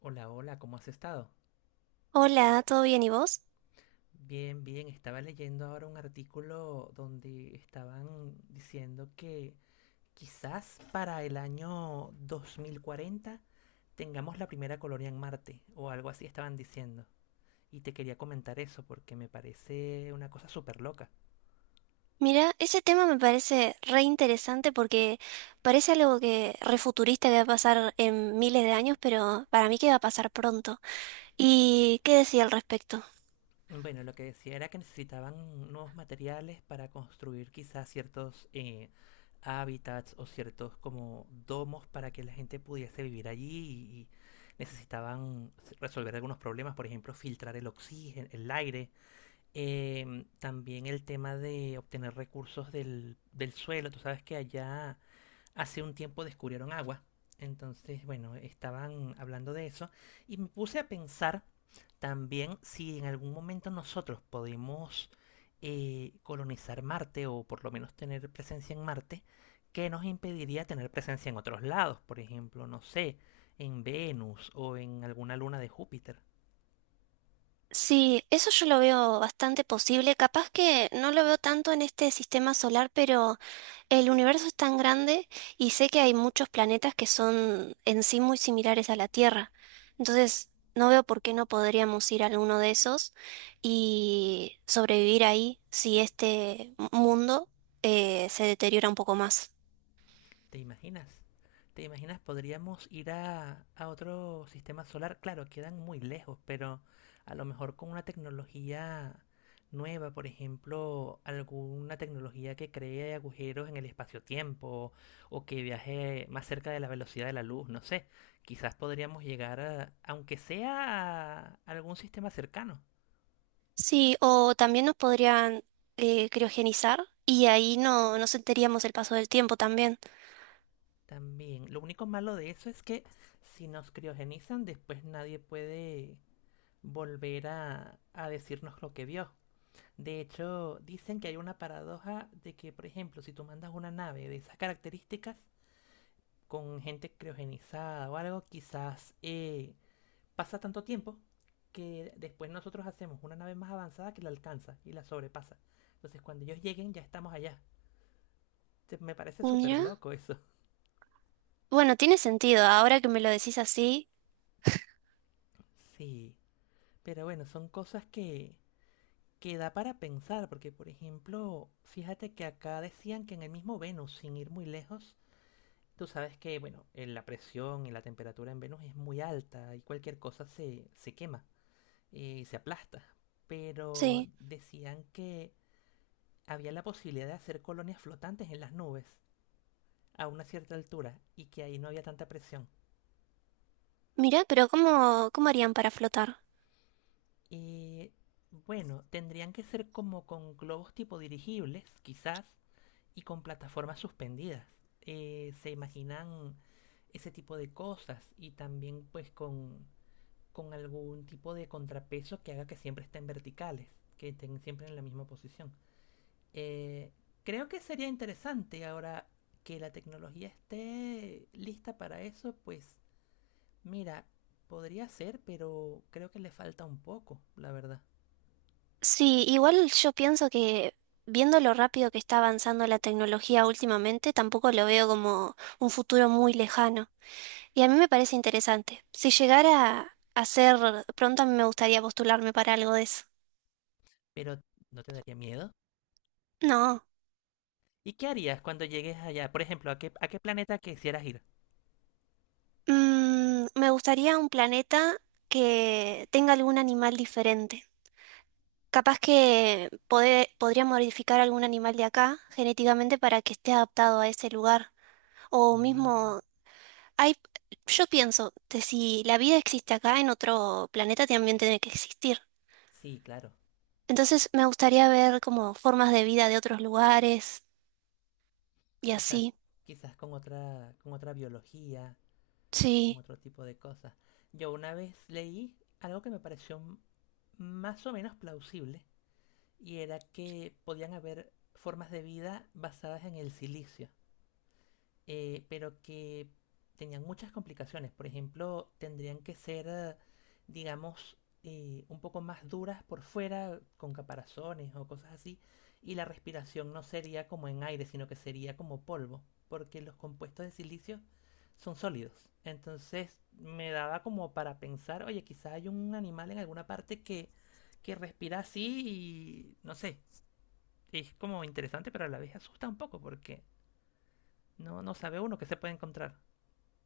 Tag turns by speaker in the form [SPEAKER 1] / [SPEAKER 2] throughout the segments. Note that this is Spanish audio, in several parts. [SPEAKER 1] Hola, hola, ¿cómo has estado?
[SPEAKER 2] Hola, ¿todo bien y vos?
[SPEAKER 1] Bien, bien, estaba leyendo ahora un artículo donde estaban diciendo que quizás para el año 2040 tengamos la primera colonia en Marte o algo así estaban diciendo. Y te quería comentar eso porque me parece una cosa súper loca.
[SPEAKER 2] Mira, ese tema me parece re interesante porque parece algo que refuturista que va a pasar en miles de años, pero para mí que va a pasar pronto. ¿Y qué decía al respecto?
[SPEAKER 1] Bueno, lo que decía era que necesitaban nuevos materiales para construir quizás ciertos hábitats o ciertos como domos para que la gente pudiese vivir allí y necesitaban resolver algunos problemas, por ejemplo, filtrar el oxígeno, el aire. También el tema de obtener recursos del suelo. Tú sabes que allá hace un tiempo descubrieron agua. Entonces, bueno, estaban hablando de eso y me puse a pensar también si en algún momento nosotros podemos colonizar Marte o por lo menos tener presencia en Marte. ¿Qué nos impediría tener presencia en otros lados? Por ejemplo, no sé, en Venus o en alguna luna de Júpiter.
[SPEAKER 2] Sí, eso yo lo veo bastante posible. Capaz que no lo veo tanto en este sistema solar, pero el universo es tan grande y sé que hay muchos planetas que son en sí muy similares a la Tierra. Entonces, no veo por qué no podríamos ir a alguno de esos y sobrevivir ahí si este mundo se deteriora un poco más.
[SPEAKER 1] ¿Te imaginas? ¿Te imaginas? Podríamos ir a otro sistema solar. Claro, quedan muy lejos, pero a lo mejor con una tecnología nueva, por ejemplo, alguna tecnología que cree agujeros en el espacio-tiempo o que viaje más cerca de la velocidad de la luz, no sé. Quizás podríamos llegar aunque sea a algún sistema cercano.
[SPEAKER 2] Sí, o también nos podrían criogenizar y ahí no sentiríamos el paso del tiempo también.
[SPEAKER 1] También, lo único malo de eso es que si nos criogenizan, después nadie puede volver a decirnos lo que vio. De hecho, dicen que hay una paradoja de que, por ejemplo, si tú mandas una nave de esas características con gente criogenizada o algo, quizás pasa tanto tiempo que después nosotros hacemos una nave más avanzada que la alcanza y la sobrepasa. Entonces, cuando ellos lleguen, ya estamos allá. Me parece súper
[SPEAKER 2] Mira,
[SPEAKER 1] loco eso.
[SPEAKER 2] bueno, tiene sentido, ahora que me lo decís así,
[SPEAKER 1] Sí, pero bueno, son cosas que da para pensar, porque por ejemplo, fíjate que acá decían que en el mismo Venus, sin ir muy lejos, tú sabes que, bueno, la presión y la temperatura en Venus es muy alta y cualquier cosa se quema y se aplasta. Pero
[SPEAKER 2] sí.
[SPEAKER 1] decían que había la posibilidad de hacer colonias flotantes en las nubes a una cierta altura y que ahí no había tanta presión.
[SPEAKER 2] Mira, pero ¿cómo harían para flotar?
[SPEAKER 1] Y bueno, tendrían que ser como con globos tipo dirigibles, quizás, y con plataformas suspendidas. Se imaginan ese tipo de cosas y también pues con algún tipo de contrapeso que haga que siempre estén verticales, que estén siempre en la misma posición. Eh, Creo que sería interesante ahora que la tecnología esté lista para eso, pues mira, podría ser, pero creo que le falta un poco, la verdad.
[SPEAKER 2] Sí, igual yo pienso que viendo lo rápido que está avanzando la tecnología últimamente, tampoco lo veo como un futuro muy lejano. Y a mí me parece interesante. Si llegara a ser pronto, a mí me gustaría postularme para algo de eso.
[SPEAKER 1] Pero ¿no te daría miedo?
[SPEAKER 2] No,
[SPEAKER 1] ¿Y qué harías cuando llegues allá? Por ejemplo, ¿a qué planeta quisieras ir?
[SPEAKER 2] mm, me gustaría un planeta que tenga algún animal diferente. Capaz que podría modificar algún animal de acá genéticamente para que esté adaptado a ese lugar. O
[SPEAKER 1] Mm.
[SPEAKER 2] mismo hay, yo pienso que si la vida existe acá, en otro planeta también tiene que existir.
[SPEAKER 1] Sí, claro.
[SPEAKER 2] Entonces me gustaría ver como formas de vida de otros lugares y
[SPEAKER 1] Quizás,
[SPEAKER 2] así.
[SPEAKER 1] quizás con otra biología, con
[SPEAKER 2] Sí,
[SPEAKER 1] otro tipo de cosas. Yo una vez leí algo que me pareció más o menos plausible, y era que podían haber formas de vida basadas en el silicio. Pero que tenían muchas complicaciones. Por ejemplo, tendrían que ser, digamos, un poco más duras por fuera, con caparazones o cosas así, y la respiración no sería como en aire, sino que sería como polvo, porque los compuestos de silicio son sólidos. Entonces me daba como para pensar, oye, quizá hay un animal en alguna parte que respira así y no sé, es como interesante, pero a la vez asusta un poco porque no, no sabe uno qué se puede encontrar.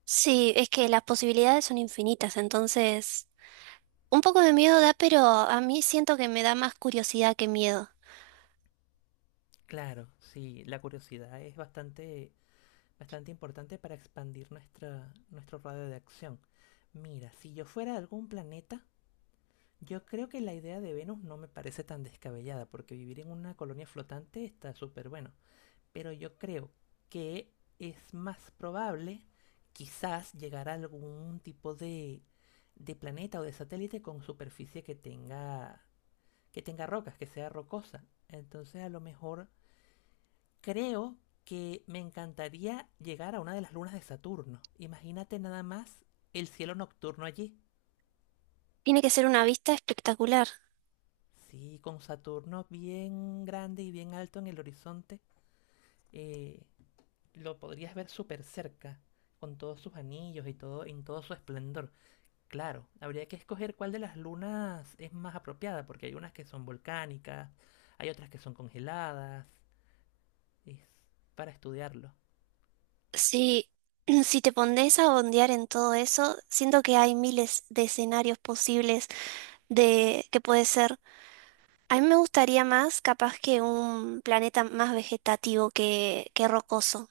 [SPEAKER 2] sí, es que las posibilidades son infinitas, entonces un poco de miedo da, pero a mí siento que me da más curiosidad que miedo.
[SPEAKER 1] Claro, sí, la curiosidad es bastante, bastante importante para expandir nuestro radio de acción. Mira, si yo fuera de algún planeta, yo creo que la idea de Venus no me parece tan descabellada, porque vivir en una colonia flotante está súper bueno. Pero yo creo que es más probable quizás llegar a algún tipo de planeta o de satélite con superficie que tenga rocas, que sea rocosa. Entonces a lo mejor creo que me encantaría llegar a una de las lunas de Saturno. Imagínate nada más el cielo nocturno allí.
[SPEAKER 2] Tiene que ser una vista espectacular.
[SPEAKER 1] Sí, con Saturno bien grande y bien alto en el horizonte, eh, lo podrías ver súper cerca, con todos sus anillos y todo, en todo su esplendor. Claro, habría que escoger cuál de las lunas es más apropiada, porque hay unas que son volcánicas, hay otras que son congeladas. Es para estudiarlo.
[SPEAKER 2] Sí, si te pones a bondear en todo eso, siento que hay miles de escenarios posibles de que puede ser. A mí me gustaría más, capaz que un planeta más vegetativo que rocoso.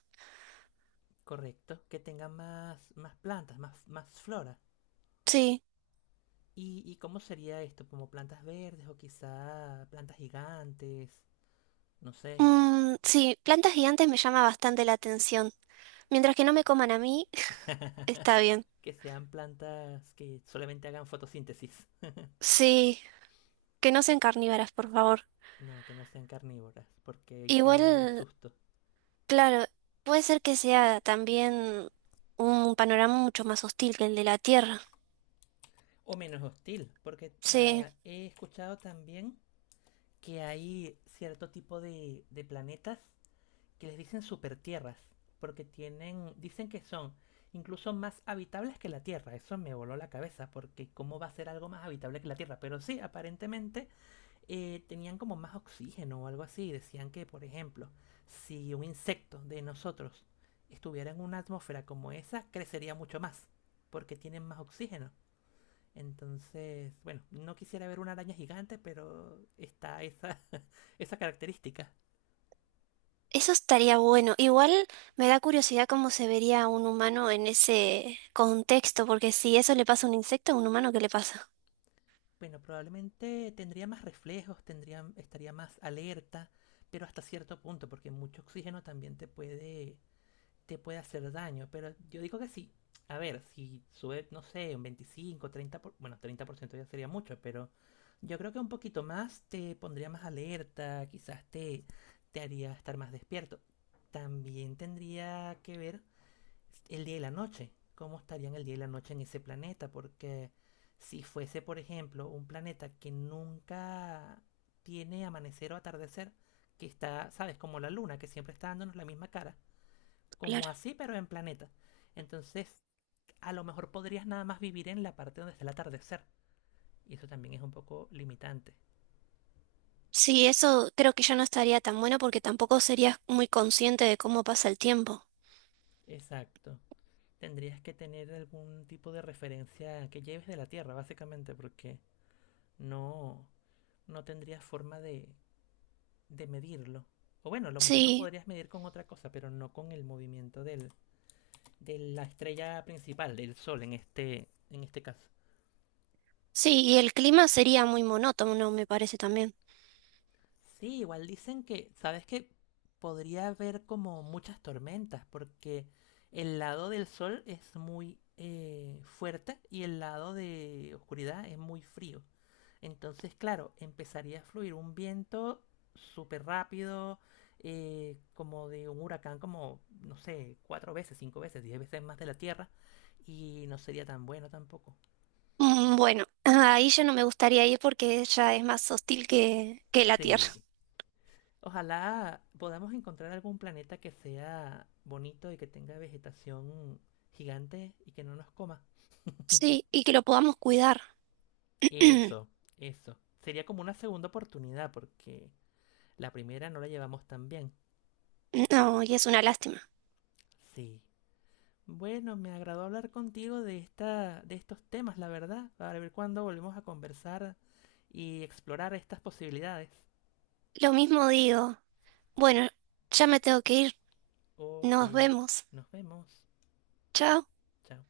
[SPEAKER 1] Correcto, que tenga más, más, plantas, más flora.
[SPEAKER 2] Sí.
[SPEAKER 1] ¿Y cómo sería esto? ¿Como plantas verdes o quizá plantas gigantes? No sé.
[SPEAKER 2] Mm, sí, plantas gigantes me llama bastante la atención. Mientras que no me coman a mí, está bien.
[SPEAKER 1] Que sean plantas que solamente hagan fotosíntesis.
[SPEAKER 2] Sí, que no sean carnívoras, por favor.
[SPEAKER 1] No, que no sean carnívoras, porque ahí sí es
[SPEAKER 2] Igual,
[SPEAKER 1] susto.
[SPEAKER 2] claro, puede ser que sea también un panorama mucho más hostil que el de la Tierra.
[SPEAKER 1] O menos hostil, porque
[SPEAKER 2] Sí.
[SPEAKER 1] ah, he escuchado también que hay cierto tipo de planetas que les dicen super tierras, porque tienen, dicen que son incluso más habitables que la Tierra. Eso me voló la cabeza, porque ¿cómo va a ser algo más habitable que la Tierra? Pero sí, aparentemente tenían como más oxígeno o algo así. Decían que, por ejemplo, si un insecto de nosotros estuviera en una atmósfera como esa, crecería mucho más, porque tienen más oxígeno. Entonces, bueno, no quisiera ver una araña gigante, pero está esa, esa característica.
[SPEAKER 2] Eso estaría bueno. Igual me da curiosidad cómo se vería un humano en ese contexto, porque si eso le pasa a un insecto, a un humano, ¿qué le pasa?
[SPEAKER 1] Bueno, probablemente tendría más reflejos, tendría, estaría más alerta, pero hasta cierto punto, porque mucho oxígeno también te puede hacer daño. Pero yo digo que sí. A ver, si sube, no sé, un 25, bueno, 30% ya sería mucho, pero yo creo que un poquito más te pondría más alerta, quizás te haría estar más despierto. También tendría que ver el día y la noche. ¿Cómo estarían el día y la noche en ese planeta? Porque si fuese, por ejemplo, un planeta que nunca tiene amanecer o atardecer, que está, ¿sabes? Como la luna, que siempre está dándonos la misma cara. Como
[SPEAKER 2] Claro.
[SPEAKER 1] así, pero en planeta. Entonces, a lo mejor podrías nada más vivir en la parte donde está el atardecer. Y eso también es un poco limitante.
[SPEAKER 2] Sí, eso creo que ya no estaría tan bueno porque tampoco serías muy consciente de cómo pasa el tiempo.
[SPEAKER 1] Exacto. Tendrías que tener algún tipo de referencia que lleves de la Tierra, básicamente, porque no, no tendrías forma de medirlo. O bueno, a lo mejor lo
[SPEAKER 2] Sí,
[SPEAKER 1] podrías medir con otra cosa, pero no con el movimiento de la estrella principal, del Sol en este caso.
[SPEAKER 2] sí, y el clima sería muy monótono, ¿no? Me parece también.
[SPEAKER 1] Sí, igual dicen que, ¿sabes qué? Podría haber como muchas tormentas porque el lado del sol es muy fuerte y el lado de oscuridad es muy frío. Entonces, claro, empezaría a fluir un viento súper rápido, como de un huracán, como, no sé, cuatro veces, cinco veces, 10 veces más de la Tierra y no sería tan bueno tampoco.
[SPEAKER 2] Mm, bueno, ahí ya no me gustaría ir porque ella es más hostil que la Tierra.
[SPEAKER 1] Sí. Ojalá podamos encontrar algún planeta que sea bonito y que tenga vegetación gigante y que no nos coma.
[SPEAKER 2] Sí, y que lo podamos cuidar.
[SPEAKER 1] Eso, eso. Sería como una segunda oportunidad porque la primera no la llevamos tan bien.
[SPEAKER 2] No, y es una lástima.
[SPEAKER 1] Sí. Bueno, me agradó hablar contigo de estos temas, la verdad, para ver cuándo volvemos a conversar y explorar estas posibilidades.
[SPEAKER 2] Lo mismo digo. Bueno, ya me tengo que ir.
[SPEAKER 1] Ok,
[SPEAKER 2] Nos vemos.
[SPEAKER 1] nos vemos.
[SPEAKER 2] Chao.
[SPEAKER 1] Chao.